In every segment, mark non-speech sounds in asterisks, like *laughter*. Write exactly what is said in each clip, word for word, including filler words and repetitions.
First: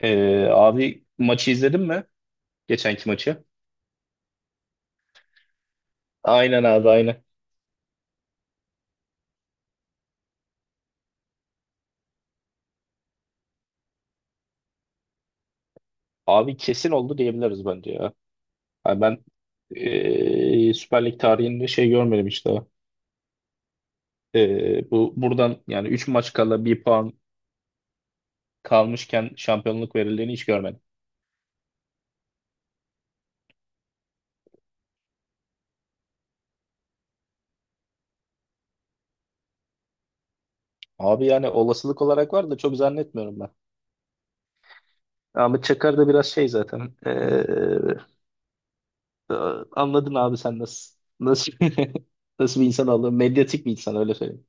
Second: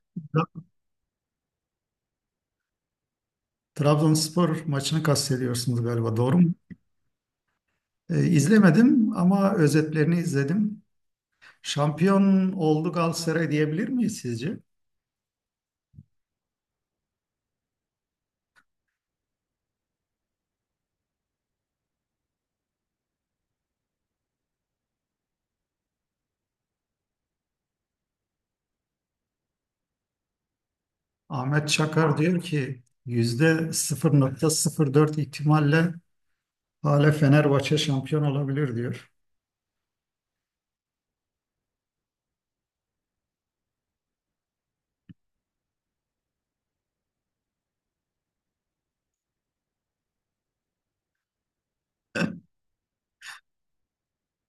Ee, Tra- Abi maçı izledin mi? Geçenki maçı. Trabzonspor maçını kastediyorsunuz galiba, doğru mu? Aynen abi aynen. Ee, izlemedim ama özetlerini izledim. Şampiyon oldu Galatasaray diyebilir miyiz sizce? Abi kesin oldu diyebiliriz bence ya. Yani ben ee, Süper Lig tarihinde şey görmedim işte. Ee, bu buradan yani üç maç kala bir puan kalmışken şampiyonluk verildiğini hiç görmedim. Ahmet Çakar diyor ki yüzde %0.04 ihtimalle hala Fenerbahçe şampiyon olabilir diyor. Abi yani olasılık olarak var da çok zannetmiyorum ben. Ahmet Çakar da biraz şey zaten. Ee, anladın abi sen nasıl nasıl *laughs* nasıl bir insan olduğunu. Medyatik bir insan öyle söyleyeyim.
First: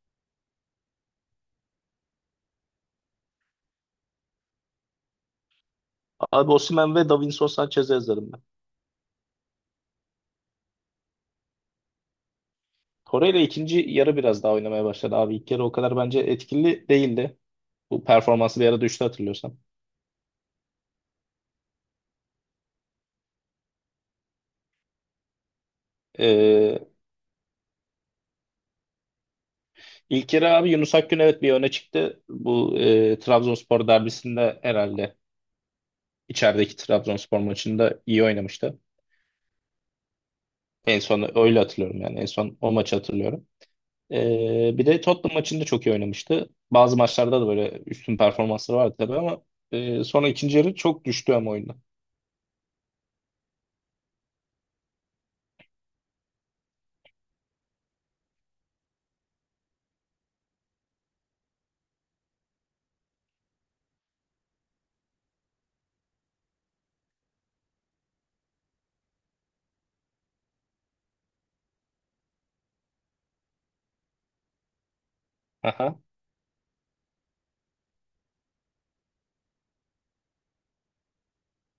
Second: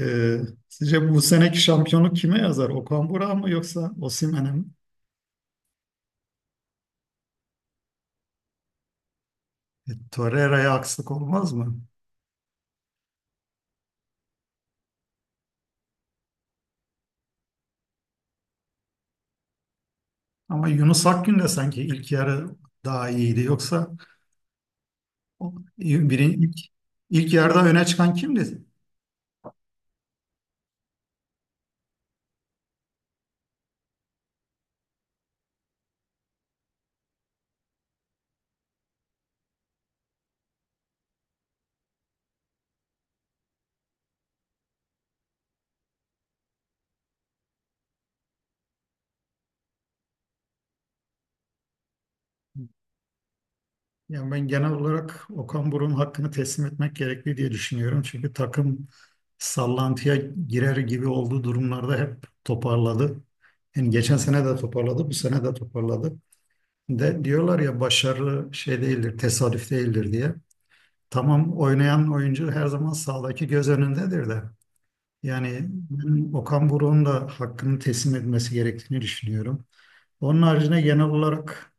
Ee, Sizce bu seneki şampiyonluk kime yazar? Okan Burak'a mı yoksa Osimhen'e mi? Abi Osimhen ve Davinson Sanchez'i yazarım. E, Torreira'ya akslık olmaz mı? Torreira ikinci yarı biraz daha oynamaya başladı abi. İlk yarı o kadar bence etkili değildi. Bu performansı bir ara düştü hatırlıyorsam. Ama Yunus Akgün de sanki ilk yarı daha iyiydi. Yoksa o- birin ilk, Ee, ilk yarıda öne çıkan kimdi? ilk yarı abi Yunus Akgün evet bir öne çıktı. Bu e, Trabzonspor derbisinde herhalde içerideki Trabzonspor maçında iyi oynamıştı. En son öyle hatırlıyorum yani. En son o maçı hatırlıyorum. Ee, bir de Tottenham maçında çok iyi oynamıştı. Bazı maçlarda da böyle üstün performansları vardı tabii ama e, sonra ikinci yarı çok düştü ama oyunda. Yani ben genel olarak Okan Buruk'un hakkını teslim etmek gerekli diye düşünüyorum. Çünkü takım sallantıya girer gibi olduğu durumlarda hep toparladı. Yani geçen sene de toparladı, bu sene de toparladı. De diyorlar ya başarılı şey değildir, tesadüf değildir diye. Tamam oynayan oyuncu her zaman sahadaki göz önündedir de. Yani Aha. ben Okan Buruk'un da hakkını teslim etmesi gerektiğini düşünüyorum. Onun haricinde genel olarak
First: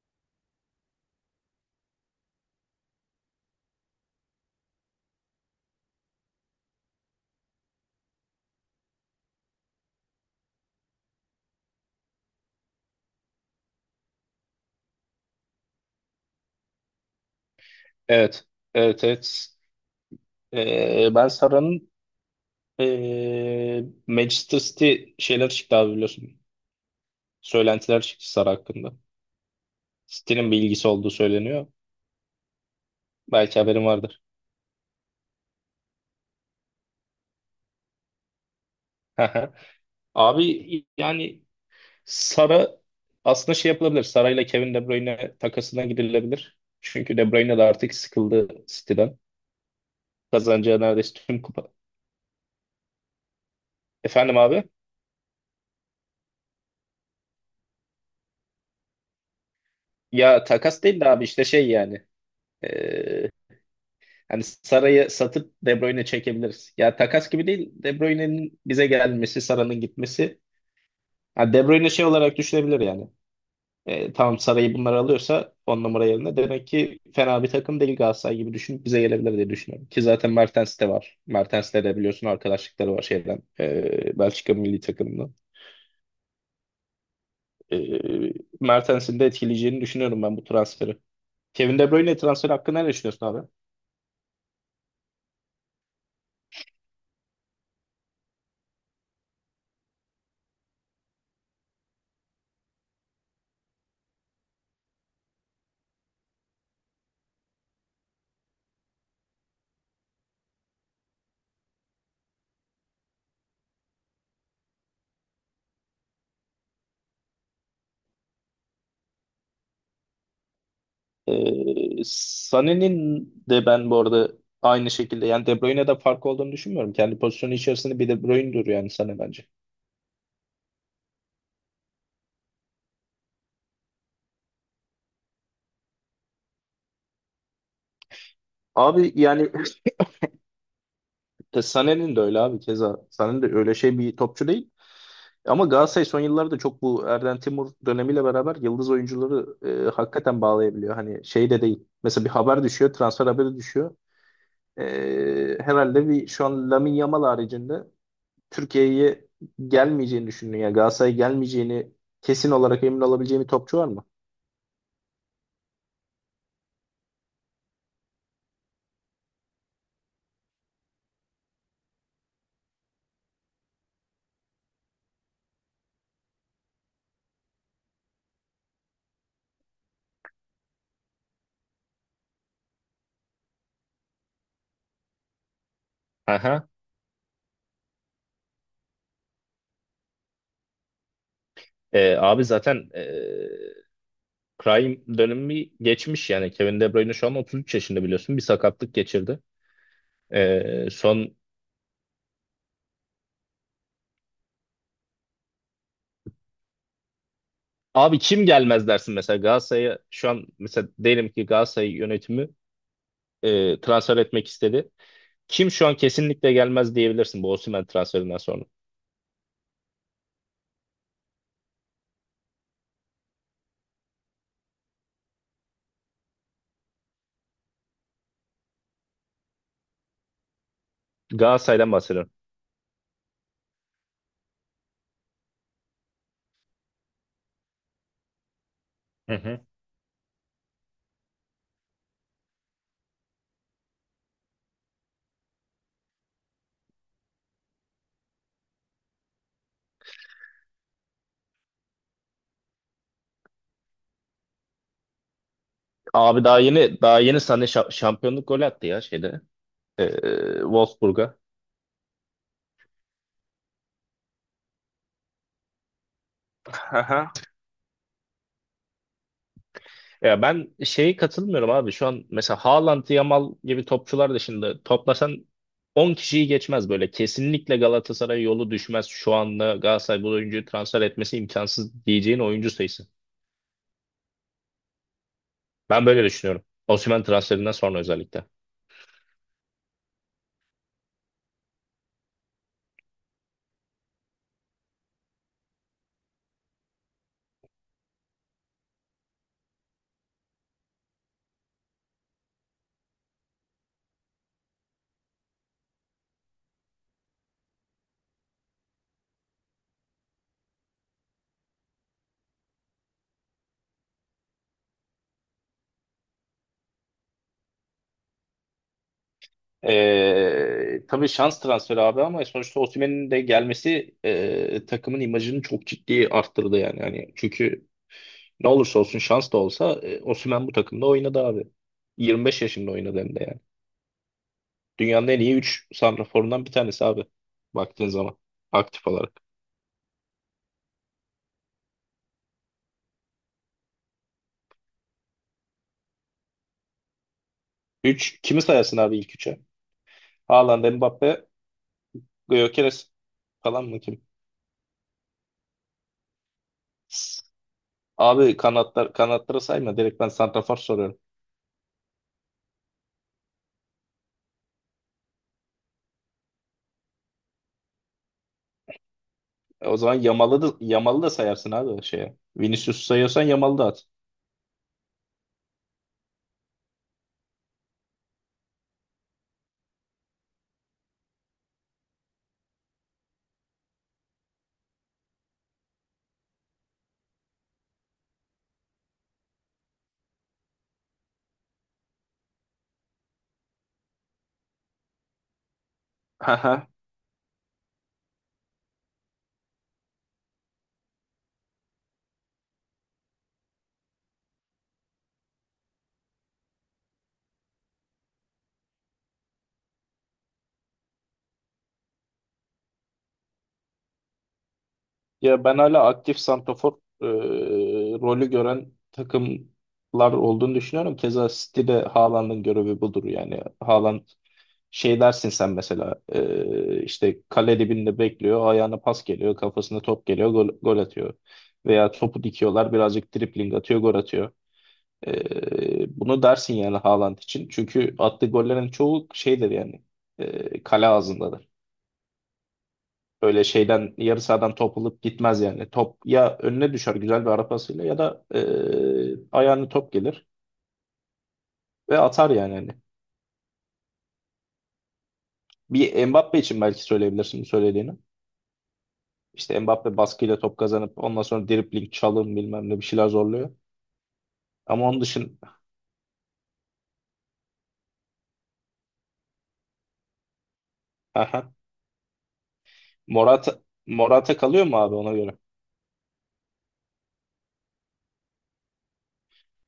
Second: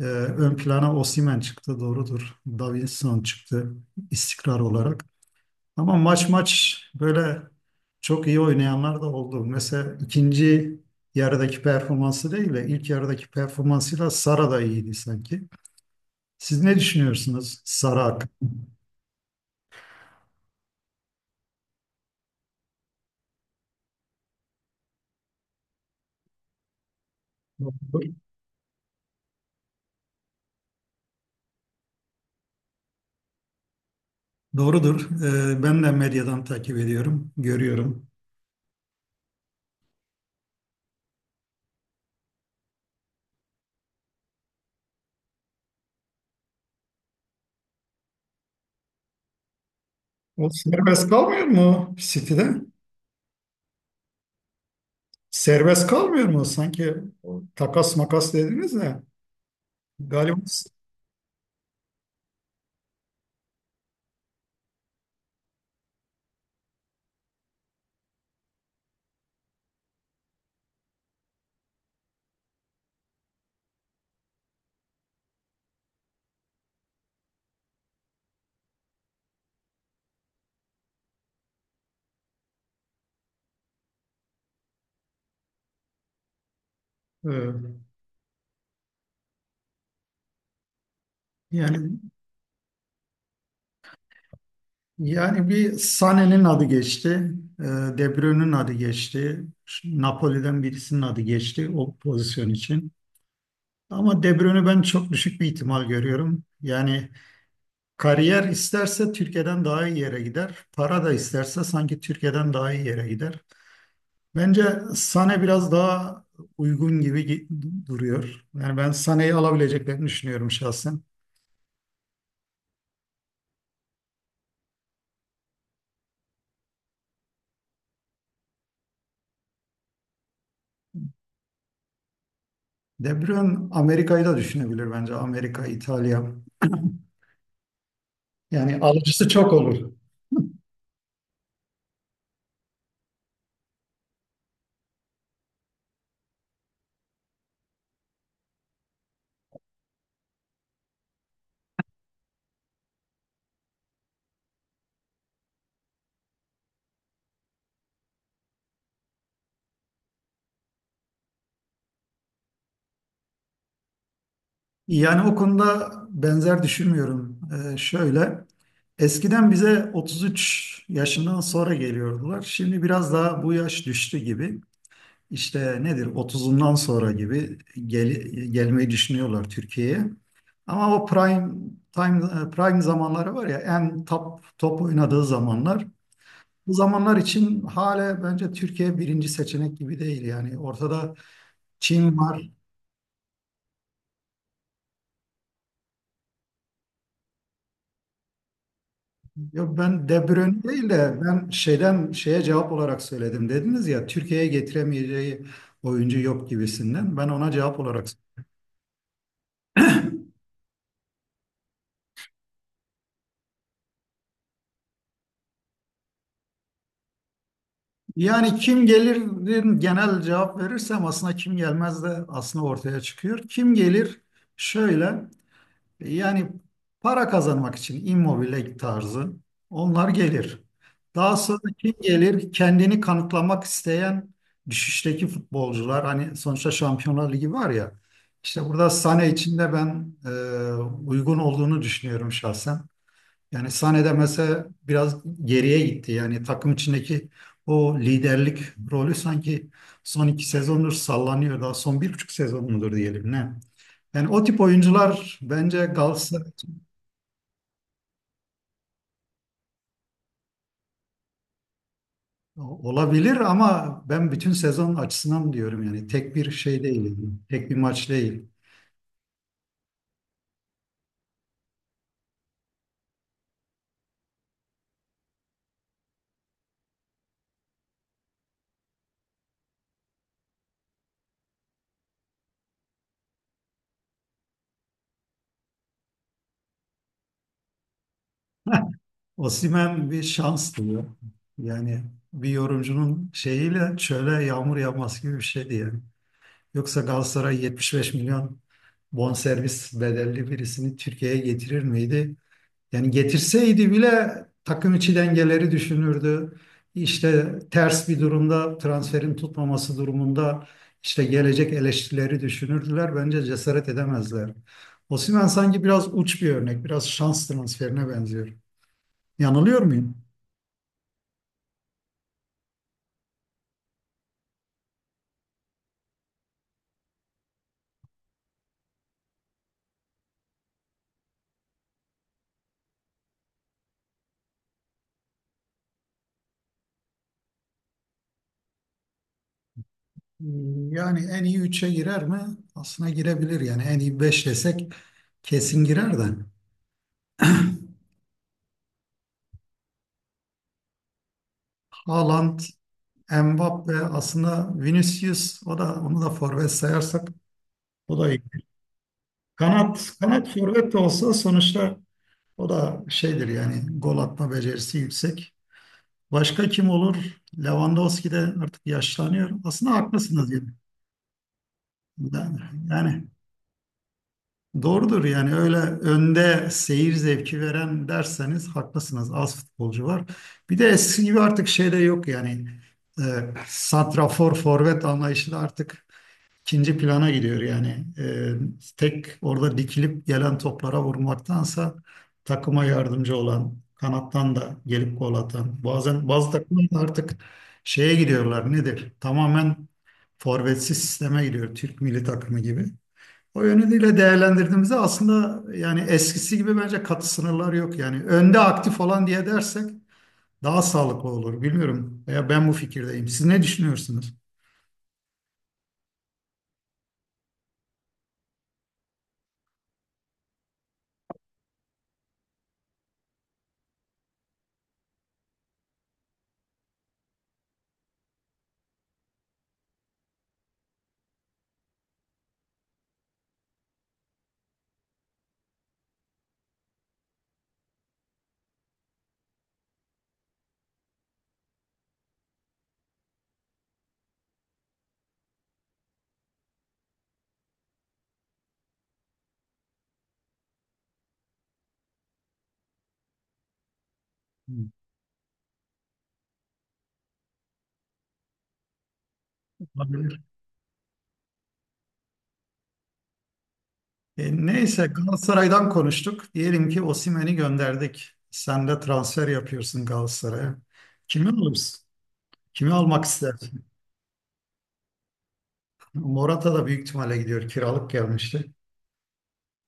e, ön plana Osimhen çıktı doğrudur. Davinson çıktı istikrar olarak. Ama maç maç böyle çok iyi oynayanlar da oldu. Mesela ikinci yarıdaki performansı değil de ilk yarıdaki performansıyla Sara da iyiydi sanki. Siz ne düşünüyorsunuz Sara Evet. hakkında? Evet, evet. Ee, ben Sara'nın e, Manchester City şeyler çıktı abi biliyorsun. Söylentiler Doğrudur. çıktı Sara hakkında. City'nin bir ilgisi olduğu söyleniyor. Belki haberin vardır. Doğrudur. Ee, ben de medyadan takip ediyorum, görüyorum. *laughs* Abi yani Sara aslında şey yapılabilir. Sara ile Kevin De Bruyne takasına gidilebilir. Çünkü De Bruyne de artık sıkıldı City'den. O Kazanacağı serbest neredeyse tüm kalmıyor kupa. mu City'de? Efendim abi? Serbest kalmıyor mu? Sanki o takas makas dediniz de galiba Ya takas değil de abi işte şey yani. Ee, Hani Sara'yı satıp De Bruyne çekebiliriz. Ya takas gibi değil. De Bruyne'nin bize gelmesi, Sara'nın gitmesi. Ha, De Bruyne şey olarak düşünebilir yani. E, tamam Saray'ı bunlar alıyorsa on numara yerine demek ki fena bir takım değil Galatasaray gibi düşünüp bize gelebilir diye düşünüyorum. Ki zaten Mertens de var. Mertens'le de biliyorsun arkadaşlıkları var şeyden. e, Belçika milli takımından. e, E, Mertens'in de etkileyeceğini düşünüyorum ben bu transferi. Kevin De yani Bruyne transferi hakkında ne düşünüyorsun abi? yani bir Sané'nin adı geçti, e, De Bruyne'nin adı geçti, Napoli'den birisinin adı geçti o pozisyon için. Ama De Bruyne'ü ben çok düşük bir ihtimal görüyorum. Yani kariyer isterse Türkiye'den daha iyi yere gider. Para da isterse sanki Türkiye'den daha iyi yere gider. Bence Sane biraz daha uygun gibi gi- duruyor. Yani ben Sane'yi alabileceklerini düşünüyorum şahsen. E, Sané'nin de ben bu arada aynı şekilde yani De Bruyne'de fark olduğunu düşünmüyorum. Kendi pozisyonu içerisinde bir De Bruyne'dur yani Sané bence. De Bruyne Amerika'yı da düşünebilir bence. Amerika, İtalya. Yani Abi alıcısı çok yani olur. Te- Sané'nin de öyle abi keza. Sané de öyle şey bir topçu değil. Ama Galatasaray son yıllarda çok bu Erden Timur dönemiyle beraber yıldız oyuncuları e, hakikaten bağlayabiliyor. Hani şey de değil. Mesela bir haber düşüyor, transfer haberi düşüyor. E, herhalde bir şu an Lamine Yamal haricinde Türkiye'ye gelmeyeceğini düşündüğün ya Galatasaray'a gelmeyeceğini kesin olarak emin olabileceğim bir topçu var mı? Yani o konuda benzer düşünmüyorum. Ee, şöyle, eskiden bize otuz üç yaşından sonra geliyordular. Şimdi biraz daha bu yaş düştü gibi. İşte nedir otuzundan sonra gibi gel, gelmeyi düşünüyorlar Türkiye'ye. Ama o prime time prime zamanları var ya en top top oynadığı zamanlar. Aha. Bu zamanlar için hala bence Türkiye birinci seçenek gibi değil yani. Ortada Ee, Çin Abi var. zaten ee, prime dönemi geçmiş yani. Kevin De Bruyne şu an otuz üç yaşında biliyorsun. Bir sakatlık geçirdi. Yok ben De Bruyne Ee, değil de son ben şeyden şeye cevap olarak söyledim. Dediniz ya Türkiye'ye getiremeyeceği oyuncu yok gibisinden. Ben ona cevap olarak Abi kim gelmez dersin mesela Galatasaray'a şu an mesela diyelim ki Galatasaray yönetimi e, transfer etmek istedi. Kim şu an kesinlikle gelmez diyebilirsin bu Osimhen transferinden yani sonra. kim gelir genel cevap verirsem aslında kim gelmez de aslında ortaya çıkıyor. Kim gelir şöyle yani para kazanmak için immobile tarzı onlar gelir. Daha sonra Galatasaray'dan kim bahsediyorum. gelir kendini kanıtlamak isteyen düşüşteki futbolcular hani sonuçta Şampiyonlar Ligi var ya işte burada Sané Hı için hı. de ben e, uygun olduğunu düşünüyorum şahsen. Yani sahnede mesela biraz geriye gitti. Yani takım içindeki o liderlik rolü sanki son iki sezondur sallanıyor. Daha son bir buçuk sezon mudur diyelim ne? Yani o tip oyuncular bence Galatasaray Abi daha yeni daha yeni sana şa- şampiyonluk golü attı ya şeyde. E, Wolfsburg'a. olabilir ama ben bütün sezon açısından diyorum yani tek bir şey değil, Aha. yani tek bir maç değil. Ya ben şeye katılmıyorum abi. Şu an mesela Haaland, Yamal gibi topçular dışında toplasan on kişiyi geçmez böyle. Kesinlikle Galatasaray yolu düşmez. Şu anda Galatasaray bu oyuncuyu transfer etmesi imkansız diyeceğin oyuncu sayısı. Ben böyle düşünüyorum. Osimhen transferinden sonra özellikle. *laughs* Osimhen bir şans diyor. Yani bir yorumcunun şeyiyle şöyle yağmur yağması gibi bir şeydi yani. Yoksa Galatasaray yetmiş beş milyon bonservis bedelli birisini Türkiye'ye getirir miydi? Yani getirseydi bile takım içi dengeleri düşünürdü. İşte ters bir durumda transferin tutmaması durumunda işte gelecek eleştirileri düşünürdüler. Bence cesaret edemezler. Osimhen sanki biraz uç bir örnek, biraz şans transferine benziyor. Yanılıyor muyum? Ee, tabii şans transferi abi ama sonuçta Osimhen'in de gelmesi e, takımın imajını çok ciddi arttırdı yani. Yani çünkü ne olursa olsun şans da olsa e, Osimhen bu takımda oynadı abi. yirmi beş yaşında oynadı hem de yani. Dünyanın en iyi üç santraforundan bir tanesi abi. Baktığın zaman aktif olarak. Yani en iyi üçe girer mi? Aslına girebilir yani en iyi beş desek kesin girer de. Üç kimi sayarsın abi ilk üçe? Haaland, Mbappe, Haaland, Gyökeres falan mı Mbappe kim? aslında Vinicius o da onu da forvet sayarsak o da iyi. Abi kanatlar kanatlara sayma Kanat direkt ben kanat santrafor forvet de soruyorum. olsa sonuçta o da şeydir yani gol atma becerisi yüksek. Başka kim olur? Lewandowski de artık yaşlanıyor. E, Aslında O zaman haklısınız Yamal'ı gibi. da, Yamal'ı da sayarsın abi o şeye. Yani, Vinicius'u yani sayıyorsan Yamal'ı da at. doğrudur yani öyle önde seyir zevki veren derseniz haklısınız. Az futbolcu var. Bir de eski gibi artık şey de yok yani. E, Santrafor forvet anlayışı da artık ikinci plana gidiyor yani. Ee, tek orada dikilip gelen toplara vurmaktansa takıma yardımcı olan, kanattan da gelip gol atan. Bazen bazı Haha. takımlar da artık şeye gidiyorlar nedir? Tamamen forvetsiz sisteme gidiyor Türk milli takımı gibi. O yönüyle değerlendirdiğimizde aslında yani eskisi gibi bence katı sınırlar yok. Yani önde aktif olan diye dersek daha sağlıklı olur. Bilmiyorum. Veya ben bu fikirdeyim. Siz ne düşünüyorsunuz? Ya ben hala aktif santrafor e, rolü gören takımlar olduğunu düşünüyorum. Keza City'de Haaland'ın görevi budur yani. Haaland şey dersin sen mesela e, işte kale dibinde bekliyor, ayağına pas geliyor, kafasına top geliyor, gol, gol atıyor. Veya topu dikiyorlar, birazcık dribling atıyor, gol atıyor. Ee, bunu dersin yani Haaland için. Çünkü attığı gollerin çoğu şeydir yani. E, kale ağzındadır. Öyle şeyden yarı sahadan top alıp gitmez yani. Top ya önüne düşer güzel bir ara pasıyla ya da e, ayağına top gelir ve atar yani. Hani. Bir Mbappe için belki söyleyebilirsin bu söylediğini. İşte Mbappe Olabilir. baskıyla top kazanıp ondan sonra dribling, çalım bilmem ne bir şeyler zorluyor. E, neyse Ama onun dışında Galatasaray'dan konuştuk. Diyelim ki Osimhen'i gönderdik. Sen de transfer yapıyorsun Galatasaray'a. Kimi alırsın? Kimi almak *laughs* Morata istersin? Morata kalıyor mu abi ona göre? Morata da büyük ihtimalle gidiyor. Kiralık gelmişti.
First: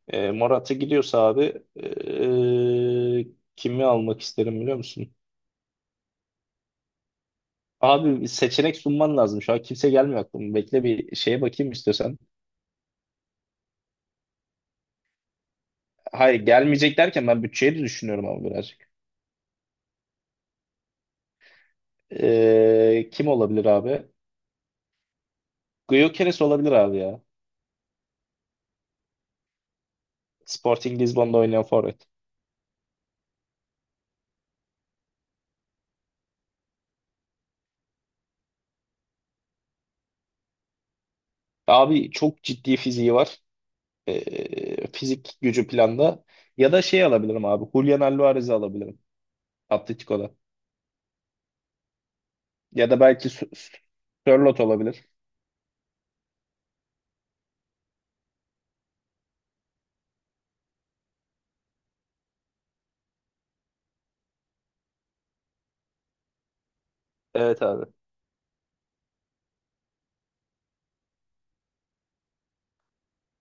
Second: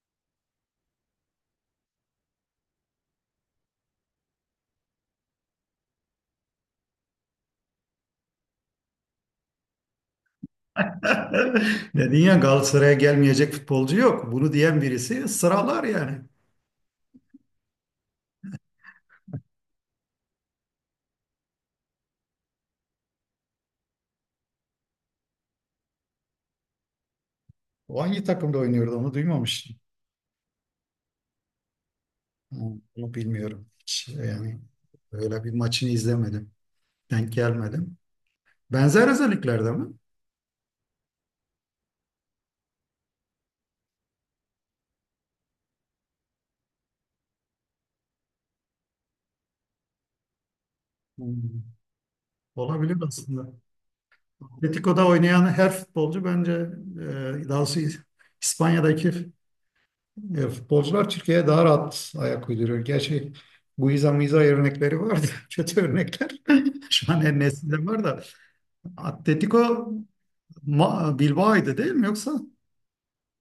E, Morata gidiyorsa abi e, kimi almak isterim biliyor musun? Abi bir seçenek sunman lazım. Şu an kimse gelmiyor aklıma. Bekle bir *laughs* şeye bakayım Dedin istiyorsan. ya Galatasaray'a gelmeyecek futbolcu yok. Bunu diyen birisi sıralar yani. Hayır, gelmeyecek derken ben bütçeyi de düşünüyorum ama birazcık. E, kim olabilir abi? Gyökeres olabilir abi ya. O hangi takımda oynuyordu onu duymamıştım. Sporting Lisbon'da oynayan forvet. Onu bilmiyorum. Hiç yani öyle bir maçını izlemedim. Denk gelmedim. Benzer özelliklerde mi? Abi çok ciddi fiziği var. E, fizik gücü planda. Ya da şey alabilirim abi. Julian Alvarez'i alabilirim. Atletico'da. Hmm. Ya Olabilir da belki aslında. Sö- Sörloth olabilir. Atletico'da oynayan her futbolcu bence e, daha doğrusu İspanya'daki e, futbolcular Türkiye'ye daha rahat ayak uyduruyor. Gerçi Guiza Miza örnekleri vardı. *laughs* Kötü örnekler. *laughs* Şu an en Evet nesilde abi. var da. Atletico Ma- Bilbao'ydu değil mi yoksa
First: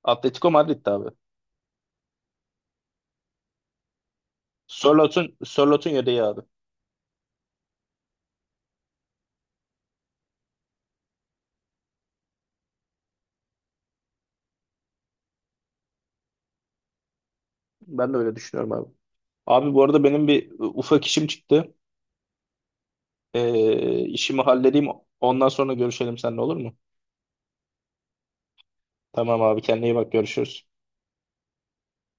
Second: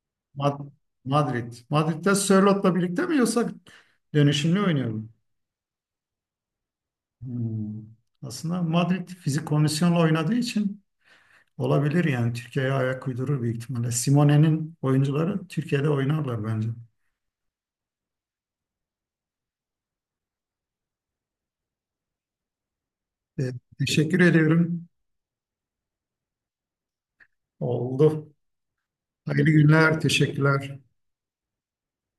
Atletico Ma- Madrid'di abi. Madrid? Madrid'de Sörlot'la birlikte mi yoksa dönüşümlü oynuyor mu? Sörloth'un Sörloth'un yedeği abi. Hmm. Aslında Madrid fizik kondisyonla oynadığı için olabilir yani Türkiye'ye ayak uydurur büyük ihtimalle. Simone'nin oyuncuları Türkiye'de oynarlar bence. Ben de öyle düşünüyorum abi. Abi bu arada benim bir ufak işim çıktı. E, Ee, teşekkür işimi ediyorum. halledeyim. Ondan sonra görüşelim seninle olur mu? Oldu. Tamam Hayırlı abi kendine iyi günler. bak görüşürüz. Teşekkürler.